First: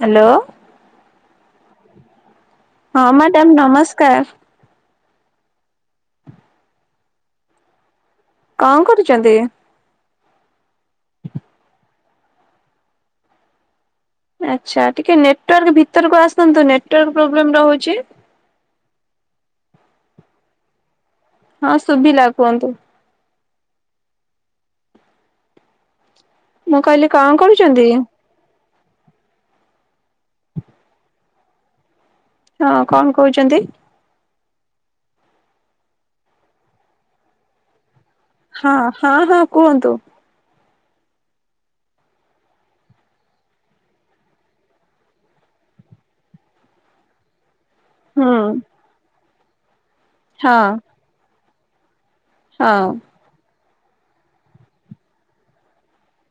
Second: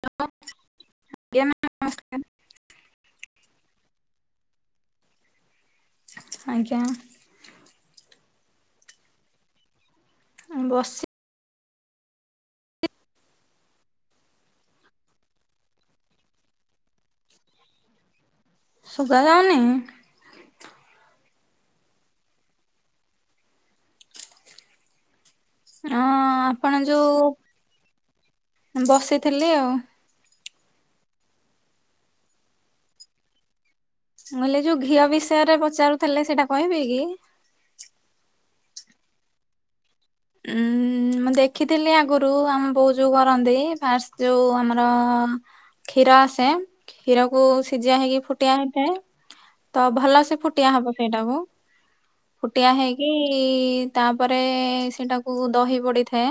Hello [unintelligible] ହଁ madam ନମସ୍କାର। ଆଜ୍ଞା କଣ କରୁଛନ୍ତି? ବସି। ଆଚ୍ଛା ଟିକେ ନେଟୱାର୍କ ଭିତରକୁ ଆସନ୍ତୁ ନେଟୱାର୍କ ପ୍ରୋବ୍ଲେମ୍ ରହୁଛି। ଶୁଭା ଯାଉନି ହଁ ଶୁଭିଲା କୁହନ୍ତୁ। ହଁ ମୁଁ ଆପଣ କହିଲି କଣ ଯୋଉ କରୁଛନ୍ତି? ବସିଥିଲି ଆଉ [inaudible] ହଁ କଣ କହୁଛନ୍ତି କହିଲେ ଯୋଉ ଘିଅ ବିଷୟରେ ପଚାରୁଥିଲେ ସେଇଟା କହିବେ କି? ହଁ ହଁ ହଁ କୁହନ୍ତୁ। ଉଁ ମୁଁ ଦେଖିଥିଲି ଆଗରୁ ଆମ ବୋଉ ଯୋଉ କରନ୍ତି ଫାଷ୍ଟ ଯୋଉ ଆମର କ୍ଷୀର ଆସେ କ୍ଷୀରକୁ ସିଝା ହେଇକି ହୁଁ ଫୁଟିଆ ହେଇଥାଏ ତ ଭଲ ସେ ହଁ। ଫୁଟିଆ ହବ ସେଇଟାକୁ ହଁ ଫୁଟିଆ ହେଇକି ତାପରେ ସେଇଟାକୁ ଦହି ପଡ଼ିଥାଏ।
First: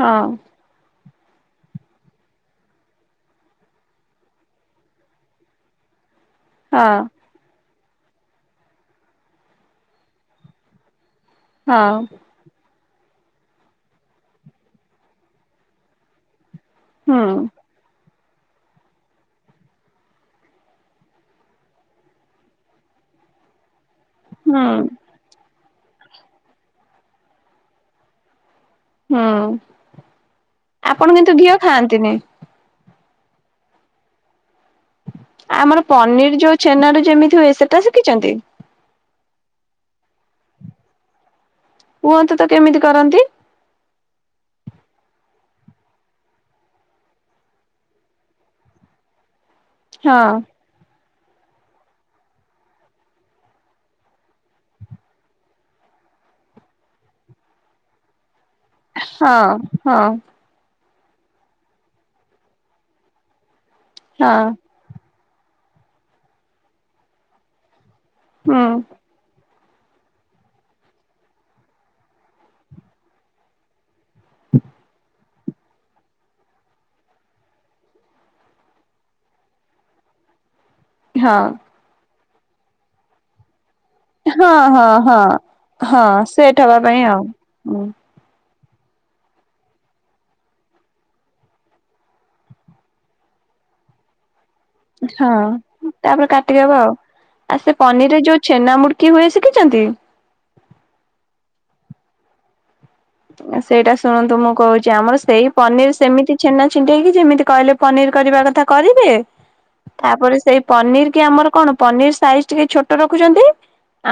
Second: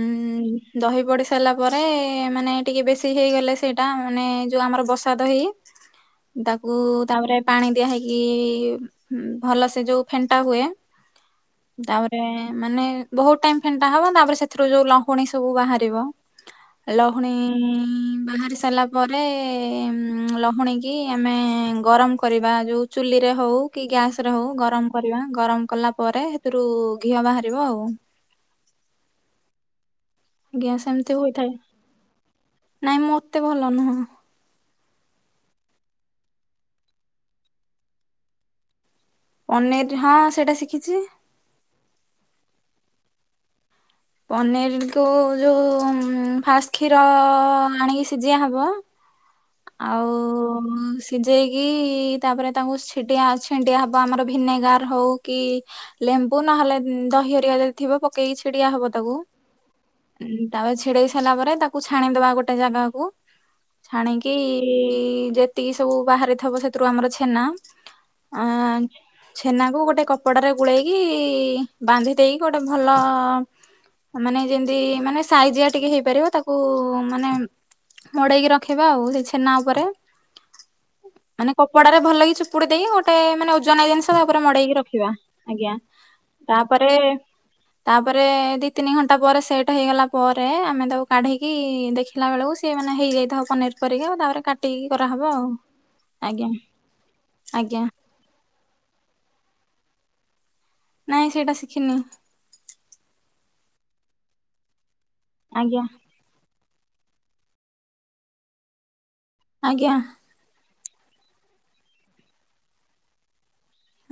ହଁ ଦହି ପଡ଼ି ସାରିଲା ପରେ ମାନେ ଟିକିଏ ବେଶୀ ହୋଇଗଲେ ସେଇଟା ମାନେ ଯେଉଁ ଆମର ବସା ଦହି [inaudible] ତାକୁ ହଁ ତାପରେ ପାଣି ଦିଆ ହେଇକି ଭଲ ସେ ଯୋଉ ଫେଣ୍ଟା ହୁଏ। ହଁ ତାପରେ ମାନେ ବହୁତ ଟାଇମ ଫେଣ୍ଟା ହବ ତାପରେ ସେଥିରୁ ଯୋଉ ଲହୁଣୀ ସବୁ ବାହାରିବ ହୁଁ ଲହୁଣୀ ବାହାରି ସାରିଲା ପରେ ଲହୁଣୀ କିି ଆମେ ଗରମ କରିବା ଯେଉଁ ଚୁଲିରେ ହଉ କି ଗ୍ୟାସ ରେ ହଉ ହୁଁ ଗରମ କରିବା ଗରମ କଲା ପରେ ସେଥିରୁ ଘିଅ ବାହାରିବ ଆଉ। ହୁଁ ଘିଅ ସେମିତି ଆପଣ କିନ୍ତୁ ହୋଇଥାଏ ଘିଅ ଖାଆନ୍ତିନି। ନାଇଁ ମୁଁ ଏତେ ଭଲ ନୁହଁ। ଆମର ପନିର ଯୋଉ ଛେନାରୁ ଯେମିତି ହୁଏ ସେଟା ଶିଖିଛନ୍ତି? ପନିର ହଁ ସେଇଟା ଶିଖିଛି। କୁହନ୍ତୁ ତ କେମିତି କରନ୍ତି? ପନିର କୁ ଯୋଉ ଫାଷ୍ଟ୍ କ୍ଷୀର ଆଣିକି ସିଝାହବ। ଆଉ ହଁ ସିଜେଇକି ତାପରେ ତାକୁ [unintelligible] ଛିଣ୍ଡିଆ ହେବ ଆମର ଭିନେଗାର ହେଉ କି ଲେମ୍ବୁ ନହେଲେ ଦହି ହେରିଆ ଯଦି ଥିବ ପକେଇକି ଛିଡି଼ଆ ହବ ତାକୁ। ହଁ ହଁ ତାପରେ ଚିଡ଼େଇ ସାରିଲା ପରେ ତାକୁ ଛାଣିଦବା ଗୋଟେ ଜାଗାକୁ ଛାଣିକି ହଁ ଯେତିକି ସବୁ ବାହାରିଥବ ସେଥିରୁ ଆମର ଛେନା ଅ ହୁଁ। ଛେନାକୁ ଗୋଟେ କପଡ଼ା ରେ ଗୁଳେଇକି ବାନ୍ଧି ଦେଇକି ଗୋଟେ ଭଲ ମାନେ ଯେମିତି ମାନେ ସାଇଜିଆ ଟିକେ ହେଇପାରିବ ତାକୁ ମାନେ ମଡେଇକି ରଖିବା ଆଉ ସେ ଛେନା ଉପରେ ହଁ ମାନେ କପଡ଼ାରେ ଭଲକି ଚିପୁଡ଼ି ଦେଇକି ଗୋଟେ ମାନେ ଓଜନିଆ ଜିନି ତା ଉପରେ ହଁ ମଡେଇକି ହଁ ରଖିବା ହଁ ଆଜ୍ଞା ହଁ ସେଟ୍ ହବା ତାପରେ ପାଇଁ ଆଉ ତା ତାପରେ ଦି ତିନି ଘଣ୍ଟା ପରେ ସେଟ୍ ହେଇଗଲା ପରେ ଆମେ ତାକୁ କାଢି଼କି ଦେ ଖିଲାବେଳକୁ ସେ ମାନେ ହେଇଯାଇଥିବ ପନିର ପରିକା ତା ପରେ କା ହଁ ତାପରେ କାଟିଦବା ଆଉ ଆ ସେ ଆଜ୍ଞା ପନିର ରେ ଯୋଉ ଛେନା ମୁଡୁକି ହୁଏ ଶିଖିଛନ୍ତି? ନାଇଁ ସେଇଟା ଶିଖିନି। ସେଇଟା ଶୁଣନ୍ତୁ ମୁଁ କହୁଛି ଆମର ସେଇ ଆଜ୍ଞା ପନିର୍ ସେମିତି ଛେନା ଛିଣ୍ଡେଇକି ଯେମିତି କହିଲେ ପନିରି କରିବା କଥା କରିବେ। ଆଜ୍ଞା। ତାପରେ ସେଇ ପନିର୍ କି ଆମର କଣ ପନିର୍ ସାଇଜି ଟିକେ ଛୋଟ ରଖୁଛନ୍ତି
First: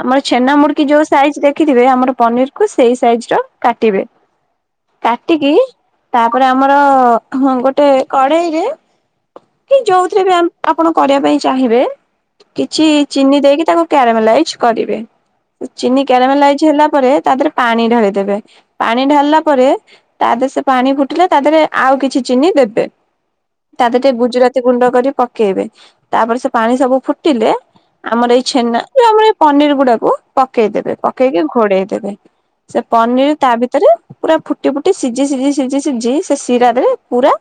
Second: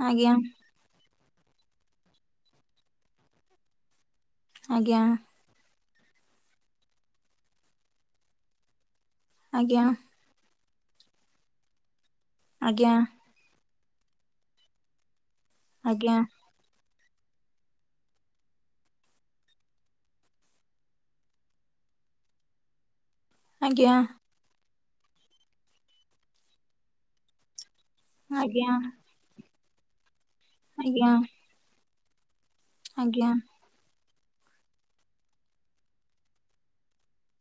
ଆମର ଆଜ୍ଞା ଛେନା ମୁଡ ମୁଡି଼କି ଯୋଉ ସାଇଜି ଦେଖିଥିବେ ଆମର ପନିରି କୁ ସେଇ ସାଇଜି ର କାଟିବେ। ଆଜ୍ଞା କାଟିକି ତାପରେ ଆମର ହଁ ଗୋଟେ କଡେଇରେ କି ଆଜ୍ଞା ଯୋଉଥିରେ ବି ଆ ଆପଣ କରିବା ପାଇଁ ଚାହିଁବେ କିଛି ଆଜ୍ଞା ଚିନି ଦେଇକି ତାକୁ କ୍ୟାରାମାଲାଇଜ୍ କରିବେ ଚିନି କ୍ୟାରାମାଲାଇଜ୍ ହେଲା ପରେ ତା ଦେହରେ ପାଣି ଢା଼ଳିଦେବେ। ପାଣି ଢା଼ଲିଲା ପରେ ତା ଦେହେ ସେ ପାଣି ଫୁଟିଲା ତା ଦେହରେ ଆଉ କିଛି ଚିନି ଦେବେ। ତା ଆଜ୍ଞା ଦେ ରେ ଟିକେ ଗୁଜୁରାତି ଗୁଣ୍ଡ କରି ପକେଇବେ ତାପରେ ସେ ପାଣି ସବୁ ଫୁଟିଲେ ଆମର ଏଇ ଆଜ୍ଞା ଛେନା ଯୋଉ ଆମର ଏଇ ପନିରି ଗୁଡା଼କୁ ପକେଇଦବେ ଆଜ୍ଞା ପକେଇକି ଘୋଡ଼େଇ ଦେବେ। ସେ ଆଜ୍ଞା ଆଜ୍ଞା ପନିରି ତା ଭିତରେ ପୁରା ଫୁଟି ଫୁଟି ସିଝି ସିଝି ସିଝି ସିଝି ସେ ସିରାରେ ପୁରା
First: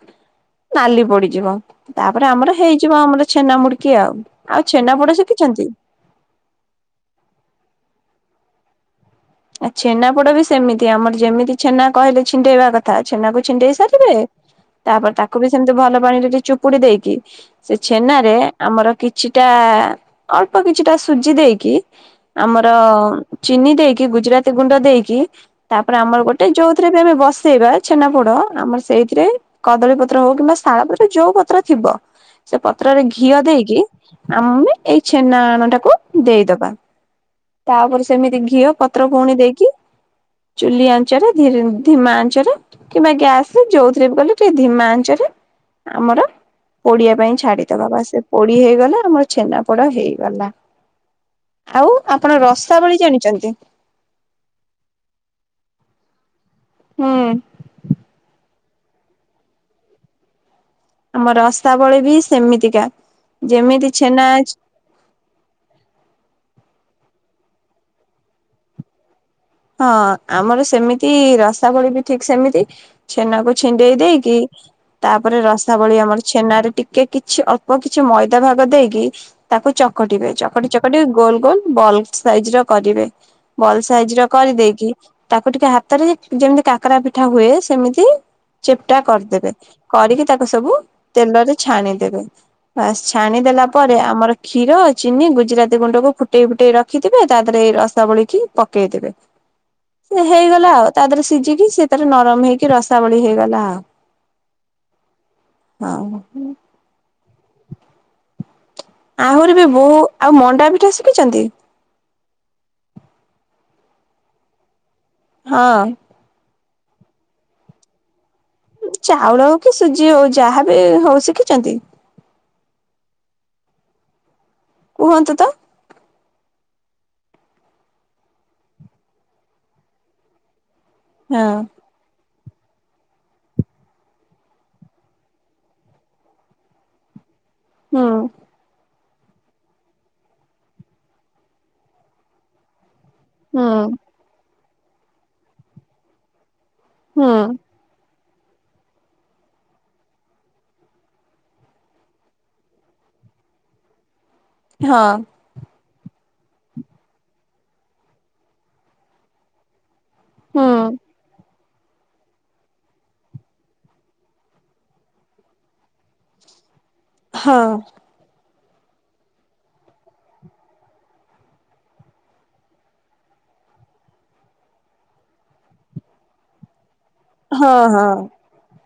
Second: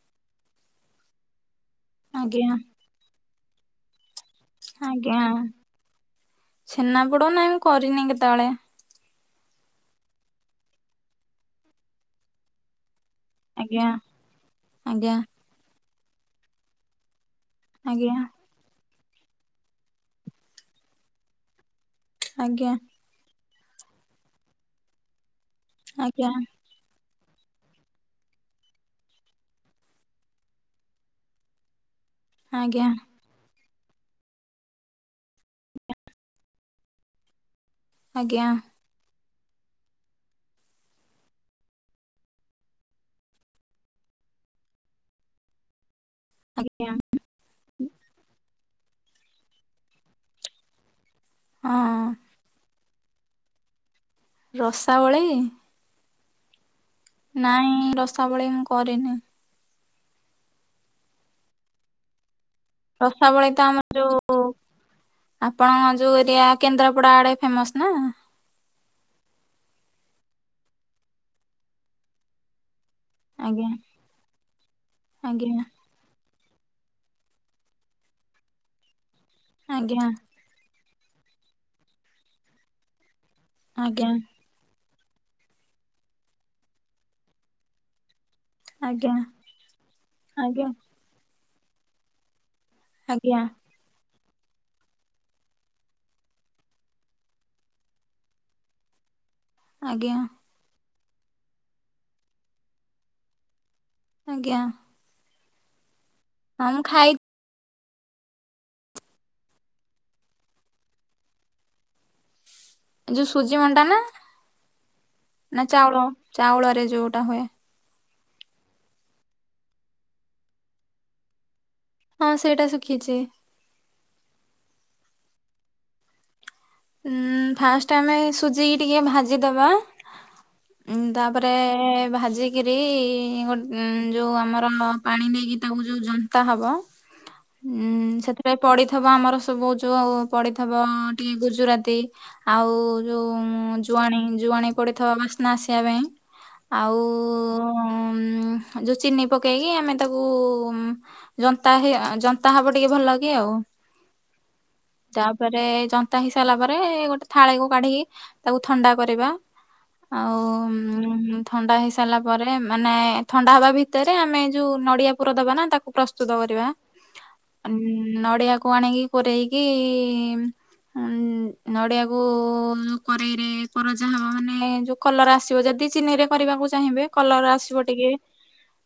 ନାଲି ପଡି଼ଯିବ ତାପରେ ଆଜ୍ଞା ଆମର ହେଇଯିବ ଆମର ଛେନା ମୁୁଡି଼କି ଆଉ। ଆଉ ଛେନାପୋଡ ଆଜ୍ଞା ଶିଖିଛନ୍ତି? ଛେନାପୋଡ଼ ନାଇଁ ମୁଁ କରିନି କେତେବେଳେ। ଆ ଛେନା ପୋଡ଼ ବି ସେମିତି ଆମର ଯେମିତି ଛେନା କହିଲେ ଛିଣ୍ଡେଇବା କଥା ଛେନାକୁ ଛିଣ୍ଡେଇ ଆଜ୍ଞା ସାରିବେ ତାପରେ ଆଜ୍ଞା ତାକୁ ବି ସେମିତି ଭଲ ପାଣିରେ ଟିକେ ଚୁପୁଡି଼ ଦେଇକି ସେ ଆଜ୍ଞା ଛେନାରେ ଆମର କିଛିଟା ଅଳ୍ପ କିଛିଟା ସୁଜି ଦେଇକି ଆମର ଆଜ୍ଞା ଚିନି ଦେଇକି ଗୁଜୁରାତି ଗୁଣ୍ଡ ଦେଇକି ତାପରେ ଆମର ଆଜ୍ଞା ଗୋଟେ ଯୋଉଥିରେ ବି ଆମେ ବସେଇବା। ଛେନାପୋଡ଼ ଆମର ସେଇଥିରେ କଦଳୀ ପତ୍ର ହଉ କିମ୍ବା ଶାଳ ପତ୍ର ଯୋଉ ପତ୍ର ଥିବ। ସେଇ ଆଜ୍ଞା ପତ୍ରରେ ଘିଅ ଦେଇକି ଆମେ ଏଇ ଛେନା ଆଣ ଟାକୁ ଦେଇଦବା। ତାପରେ ସେମିତି ଆଜ୍ଞା ଘିଅ ପତ୍ର ପୁଣି ଦେଇକି ଚୁଲି ଆଞ୍ଚରେ ଧି ଧିମା ଆଞ୍ଚରେ କିମ୍ବା ଗ୍ୟାସ ଯୋଉଥିରେ ବି କଲେ ଟିକେ ଧିମାଞ୍ଚରେ ଆମର ଆଜ୍ଞା ପୋଡି଼ଆ ପାଇଁ ଛାଡିଦବା ତା ସେ ପୋଡ଼ି ହେଇଗଲେ ଆମର ଛେନାପୋଡ଼ ହେଇଗଲା। ହଁ ଆଉ ଆପଣ ରସାବଳି ଜାଣିଚନ୍ତି? ରସାବଳି। ହୁଁ ନାଇଁ ରସାବଳି ମୁଁ କରିନି। ଆମ ରସାବଳି ବି ସେମିତିକା ରସାବଳି ତ ଆମର ଯେମିତି ଛେନା ଯୋଉ ଆପଣଙ୍କ ଯୋଉ ଏରିଆ କେନ୍ଦ୍ରାପଡ଼ା ଆଡ଼େ ଫେମସ ନା। ହଁ ଆମର ସେମିତି ରସାବଳି ବି ଠିକ୍ ସେମିତି। ଛେନାକୁ ଆଜ୍ଞା ଛିଣ୍ଡେଇ ଦେଇକି ତାପରେ ଆଜ୍ଞା ରସାବଳି ଆମର ଛେନାରେ ଟିକେ କିଛି ଅଳ୍ପ କିଛି ମଇଦା ଭାଗ ଦେଇକି ତାକୁ ଆଜ୍ଞା ଚକଟିବେ ଚ ଚକଟି ଚକଟି ଗୋଲ ଗୋଲ ବଲବ୍ ସାଇଜର କରିବେ ବଲ୍ ଆଜ୍ଞା ସାଇଜର କରିଦେଇକି ତାକୁ ଟିକେ ହାତରେ ଯେମିତି କାକରା ପିଠା ହୁଏ ସେମିତି ଚେପଟା ଆଜ୍ଞା କରିଦେବେ କରିକି ତାକୁ ସବୁ ତେଲରେ ଛାଣିଦେବେ। ବାସ୍ ଆଜ୍ଞା ଆଜ୍ଞା ଛାଣି ଦେଲା ପରେ ଆମର କ୍ଷୀର ଚିନି ଗୁଜୁରାତି ଗୁଣ୍ଡକୁ ଫୁଟେଇ ଫୁଟେଇ ରଖିଥିବେ ତା ଦେହରେ ଏଇ ରସାବଳିକି ପକେଇଦେବେ। ଆଜ୍ଞା ସେ ହେଇଗଲା ଆଉ ତା ଦେହରେ ସିଝିକି ସିଏ ତାର ନରମ ହେଇକି ରସାବଳି ହେଇଗଲା ଆଉ। ଆଜ୍ଞା। ଆଉ ମୁଁ ଖାଇକ୍ ଆହୁରି ବି ବୋଉ ଆଉ ମଣ୍ଡା ପିଠା ଶିଖିଛନ୍ତି? ଯୋଉ ସୁଜି ମଣ୍ଡା ନା ନା ହଁ। ଚାଉଳ ଚାଉଳରେ ଯୋଉଟା ହୁଏ? ଚାଉଳ ହୋଉ କି ସୁଜି ହୋଉ ଯାହାବି ହଉ ଶିଖିଛନ୍ତି? ହଁ ସେଇଟା ଶୁଖିଛି। କୁହନ୍ତୁ ତ। ଉଁ ଫାଷ୍ଟ ଆମେ ସୁଜିକି ଟିକେ ଭାଜିଦବା। ଉଁ ହଁ। ତାପରେ ଭାଜି କିରି ଉଁ ଗୋ ଯୋଉଁ ଆମର ପାଣି ନେଇକି ତାକୁ ଯୋଉ ଯନ୍ତା ହବ। ହୁଁ। ରେ ପଡ଼ିଥବ ଆମର ସବୁ ଯୋଉ ପଡ଼ିଥବ ଟିକେ ଗୁଜୁରାତି ଆଉ ଯୋଉ ହୁଁ ଜୁଆଣି ଜୁଆଣି ପଡ଼ିଥ ବାସ୍ନା ଆସିବା ପାଇଁ ଆଉ ହୁଁ ଉଁ ଯୋଉ ଚିନି ପକେଇକି ଆମେ ତାକୁ ଜନ୍ତା ହେ ଜନ୍ତା ହବ ଟିକେ ଭଲ କି ଆଉ। ହଁ। ପରେ ଜନ୍ତା ହେଇ ସାରିଲା ପରେ ଗୋଟେ ଥାଳିକୁ କାଢ଼ିକି ତାକୁ ଥଣ୍ଡା କରିବା। ଆଉ ହୁଁ ଉଁ ଥଣ୍ଡା ହେଇସାରିଲା ପରେ ମାନେ ଥଣ୍ଡା ହବା ଭିତରେ ଆମେ ଯୋଉ ନଡ଼ିଆ ପୁର ଦବାନା ତାକୁ ପ୍ରସ୍ତୁତ କରିବା। ହଁ। ଉଁ ନଡିଆକୁ ଆଣିକି କୋରେଇକି ଉଁ ନଡ଼ିଆକୁ କରେଇରେ କରଜା ହବ ମାନେ ଯୋଉ କଲର ଆସିବ ଯଦି ଚିନିରେ କରିବାକୁ ଚାହିଁବେ କଲର ହଁ ଆସିବ ହଁ ଟିକେ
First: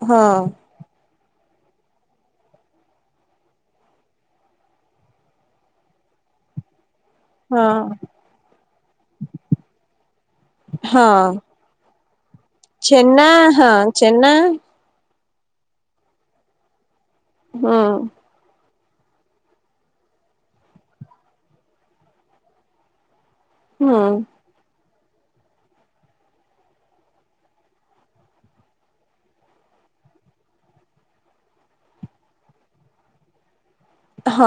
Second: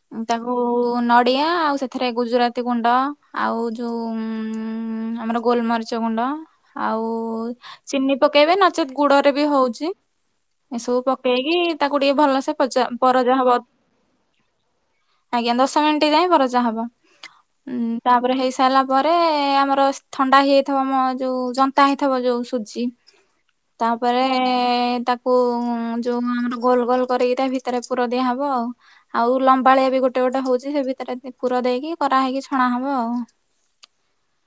ହଁ ତାକୁ ନଡ଼ିଆ ଆଉ ସେଥିରେ ଗୁଜୁରା ତି ଗୁଣ୍ଡ ଆଉ ଉଁ ଆମର ଗୋଲମରିଚ ଗୁଣ୍ଡ ଆଉ ଉ ହଁ ଚିନି ପକେଇବେ ନଚେତ୍ ଗୁଡ଼ରେ ବି ହଉଚି। ଏସବୁ ହଁ ପକେଇକି ତାକୁ ଟିକେ ଭଲସେ ପଜା ଛେନା ପରଜା ହବ। ହଁ ଛେନା ଆଜ୍ଞା ଦଶ ମିଣ୍ଟି ଯାଏଁ ପରଜା ହବ ହୁଁ ଉଁ ତାପରେ ହେଇ ସା ସାଲା ପରେ ଆମର ଥଣ୍ଡା ହେଇଯାଇଥିବ ଆମ ଯୋଉ ଜନ୍ତା ହେଇଥିବ ଯୋଉ ସୁଜି। ହୁଁ ତାପରେ ଏ ତାକୁ ଯୋଉ ଆମର ଗୋଲ ଗୋଲ କରିକି ତା ଭିତରେ ପୁର ଦିଆହବ ଆଉ। ଆଉ ଲମ୍ବାଳିଆ ବି ଗୋଟେ ଗୋଟେ ହଉଛି ସେ ଭିତରେ ପୁର ଦେଇକି କରାହେଇକି ଛଣା ହବ ଆଉ। ହଁ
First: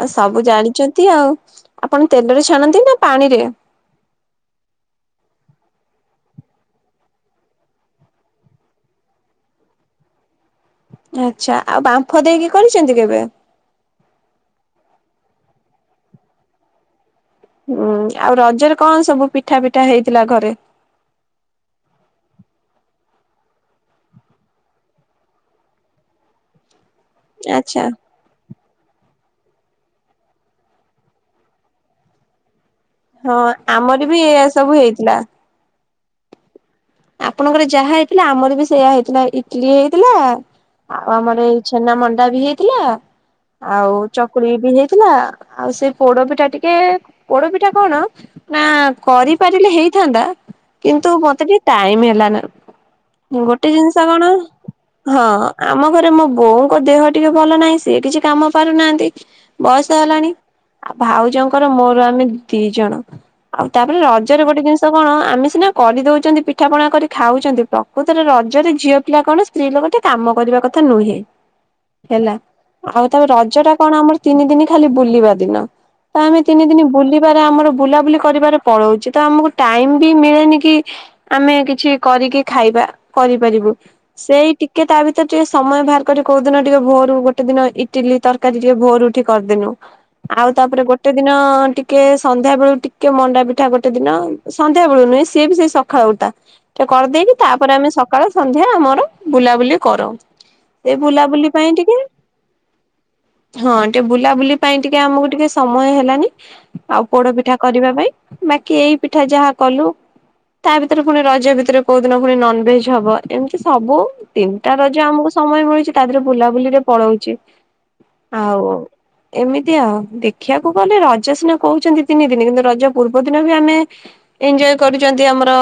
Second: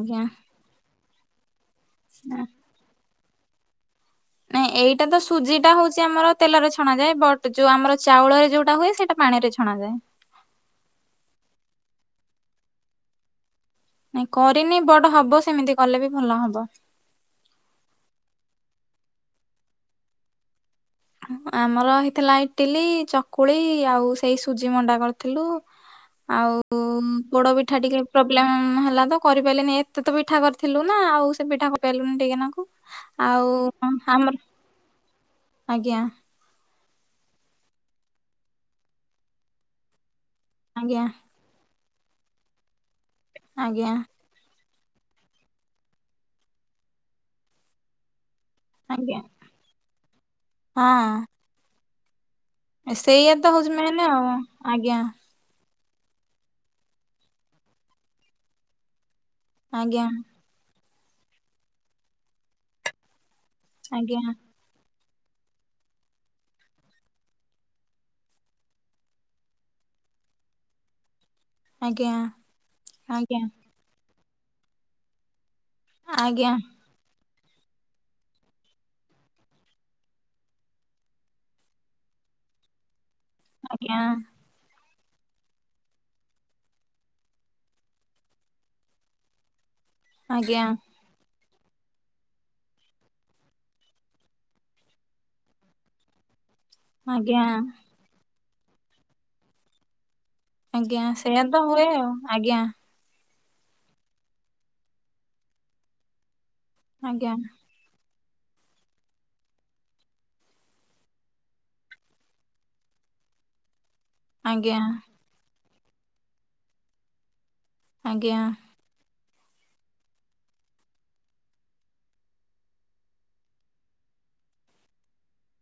ଆ ସବୁ ଜାଣିଛନ୍ତି ଆଉ ଆପଣ ତେଲରେ ଛାଣନ୍ତି ନା ପାଣିରେ? ନାଇଁ ଏଇଟା ତ ସୁଜି ଟା ହଉଛି ଆମର ତେଲରେ ଛଣା ଯାଏ ବଟ୍ ଯୋଉ ଆମର ଚାଉଳରେ ଯୋଉଟା ହୁଏ ସେଇଟା ପାଣି ରେ ଛଣାଯାଏ। ଆଚ୍ଛା ଆଉ ବାମ୍ଫ ଦେଇକି କରିଚନ୍ତି କେବେ? ନାଇଁ କରିନି ବଟ ହବ ସେମିତି କଲେ ବି ଭଲ ହବ। ଉଁ ଆଉ ରଜରେ କଣ ସବୁ ପିଠା ପିଠା ହେଇଥିଲା ଘରେ? ଆମର ହେଇଥିଲା ଇଟିଲି ଚକୁଳି ଆଉ ସେଇ ସୁଜି ମଣ୍ଡା କରିଥିଲୁ। ଆଉ ପୋଡ଼ପିଠା ଆଚ୍ଛା ଟିକେ ପ୍ରୋବ୍ଲେମ ହେଲା ତ କରିପାଇଲିନି ଏତେ ତ ପିଠା କରିଥିଲୁ ନା ଆଉ ସେ ପିଠା କରିପାଇଲୁନି ଟିକେ ନାଁକୁ। ହଁ ଆମର ବି ଏୟା ସବୁ ହେଇଥିଲା। ଆଜ୍ଞା। ଆପଣଙ୍କର ଯାହା ହେଇଥିଲା ଆମର ବି ସେଇଆ ହେଇଥିଲା ଇଟଲିି ହେଇଥିଲା ଆଜ୍ଞା ଆଉ ଆମର ଏଇ ଛେନା ମଣ୍ଡା ବି ହେଇଥିଲା ଆଜ୍ଞା ଆଉ ଚକ କୁଳି ବି ହେଇଥିଲା ଆଉ ସେ ପୋଡ ପିଠା ଟିକେ ପୋଡ ପିଠା କଣ ନା ଆଜ୍ଞା କରିପାରିଲେ ହେଇଥାନ୍ତା କିନ୍ତୁ ହଁ ମତେ ଟିକେ ଟାଇମ ହେଲା ନା। ସେଇଆ ତ ଗୋଟେ ହଉଛି ମେନ୍ ଜିନିଷ କଣ ଆଉ ଆଜ୍ଞା ହଁ। ଆମ ଘରେ ମୋ ବୋଉଙ୍କ ଦେହ ଟିକେ ଭଲ ନାହିଁ ସିଏ କିଛି କାମ ପାରୁନାହାନ୍ତି। ବୟସ ଆଜ୍ଞା ହେଲାଣି ଆଉ ଭାଉଜଙ୍କର ମୋର ଆମେ ଦି ଜଣ। ଆଉ ତାପରେ ଆଜ୍ଞା ରଜରେ ଗୋଟେ ଜିନିଷ କଣ ଆମେ ସିନା କରିଦଉଛନ୍ତି ପି ପିଠାପଣା କରି ଖାଉଛନ୍ତି ପ୍ରକୃତରେ ରଜରେ ଝିଅ ପିଲା କଣ ସ୍ତ୍ରୀ ଲୋକ ଟିକେ କାମ କରିବା କଥା ନୁହେଁ। ଆଜ୍ଞା ହେଲା ଆଉ ତ ଆଜ୍ଞା ରଜ ଟା କଣ ଆମର ତିନି ଦିନ ଖାଲି ବୁଲିବା ଦିନ। ତ ଆମେ ଆଜ୍ଞା ତିନି ଦିନ ବୁଲି ଆମର ବୁଲାବୁଲି କରିବାରେ ପଳଉଛି ତ ଆମକୁ ଟାଇମ ବି ମିଳେନି କି ଆମେ କିଛି କରିକି ଖାଇବା କରିପାରିବୁ ଆଜ୍ଞା ସେଇଟି କେ ତା ଭିତରେ ଟିକେ ସମୟ ବାହାର କରି କୋଉ ଦିନ ଟିକେ ଭୋରୁ ଗୋଟେ ଦିନ ଇଟିଲି ତରକାରୀ ଟିକେ ଭୋରୁଠି କରିଦେଲୁ। ଆଉ ଆଜ୍ଞା ତାପରେ ଗୋଟ ଗୋଟେ ଦିନ ଟିକେ ସନ୍ଧ୍ୟା ବେଳୁ ଟିକେ ମଣ୍ଡା ପିଠା ଗୋଟେ ଦିନ ସନ୍ଧ୍ୟା ବେଳୁ ନୁହେଁ ସିଏ ବି ସେ ସ ଖାଉତା ଟେ କରିଦେଇକି ଆଜ୍ଞା ତାପରେ ଆମେ ସକାଳେ ସନ୍ଧ୍ୟା ଆମର ବୁଲାବୁଲି କରୁ। ସେ ଆଜ୍ଞା ସେଆ ବୁଲାବୁଲି ତ ପାଇଁ ହୁଏ ଟିକେ ଆଉ ଆଜ୍ଞା। ହଁ ଟିକେ ବୁଲାବୁଲି ପାଇଁ ଟିକେ ଆମକୁ ଟିକେ ସମୟ ହେଲାନି ଆଉ ଆଜ୍ଞା ପୋଡପିଠା କରିବା ପାଇଁ ବାକି ଏଇ ପିଠା ଯାହା କଲୁ। ତା ଭିତରେ ପୁଣି ରଜ ଭିତରେ କୋଉ ଦିନ ପୁଣି ନନଭେଜ ହବ ଏମିତି ସବୁ। ତିନିଟା ଆଜ୍ଞା ରଜ ଆମକୁ ସମୟ ମିଳୁଛି ତା ଦିରେ ବୁଲାବୁଲିରେ ପଳଉଛି ଆଜ୍ଞା ଆଉ ଏମିତି ଆଉ ଦେଖିବାକୁ ଗଲେ ରଜ ସିନା କହୁଛନ୍ତି ତିନି ଦିନ କିନ୍ତୁ ରଜ ପୂର୍ବ ଦିନ ବି ଆମେ ଏଞଜୟ କରୁଛନ୍ତି ଆମର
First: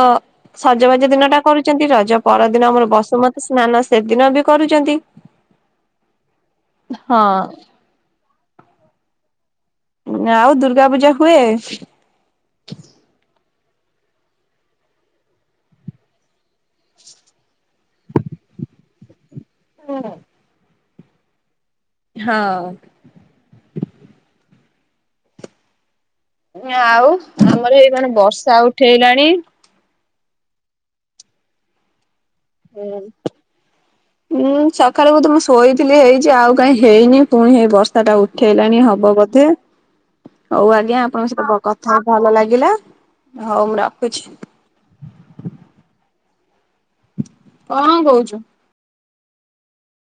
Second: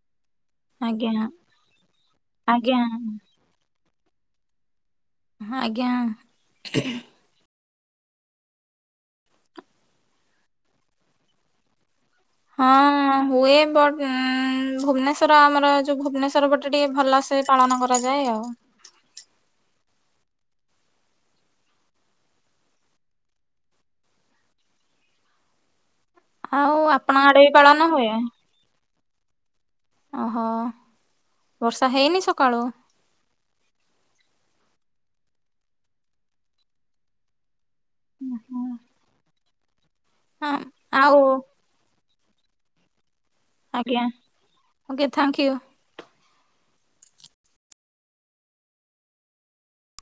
ସଜବାଜ ଆଜ୍ଞା ଦିନ ଟା କରୁଛନ୍ତି ରଜ ପରଦିନ ଆଜ୍ଞା ଆମର ବସୁମତୀ ସ୍ନାନ ସେଦିନ ବି କରୁଛନ୍ତି। ହଁ ଆଜ୍ଞା। ହଁ। ଆଉ ଦୁର୍ଗା ପୂଜା ହୁଏ। ହଁ ହୁଏ ବଟ ଭୁବନେଶ୍ଵର ଆମର ଯୋଉ ଭୁବନେଶ୍ଵର ଗୋଟେ ଟିକେ ଭଲସେ ସେ ପାଳନ କରାଯାଏ ଆଉ। କଣ। ହଁ। ଆଉ ଆପଣ ଆଡେ ବି ପାଳନ ଆମର ଏଇ ହୁଏ? କଣ ବର୍ଷା ଉଠେଇଲାଣି। ଅ ହ ବର୍ଷା ହେଇନି ସକାଳୁ। ହୁଁ। ଉୁଁ ସକାଳକୁ ତୁ ମୁଁ ଶୋଇଥିଲି ହେଇଛି ଆଉ କାଇଁ ହେଇନି ପୁଣି ହେଇ ବର୍ଷ ବର୍ଷା ଟା ହଁ ଉଠେଇଲାଣି ହବ ବୋଧେ ହଉ ଆଜ୍ଞା ଆଉ ଆପଣଙ୍କ ସହିତ କ ହ ଭଲ ଲାଗିଲା ହଉ ମୁଁ ଆଜ୍ଞା ରଖୁଛି। Okay thank you. କଣ କହୁଛୁ।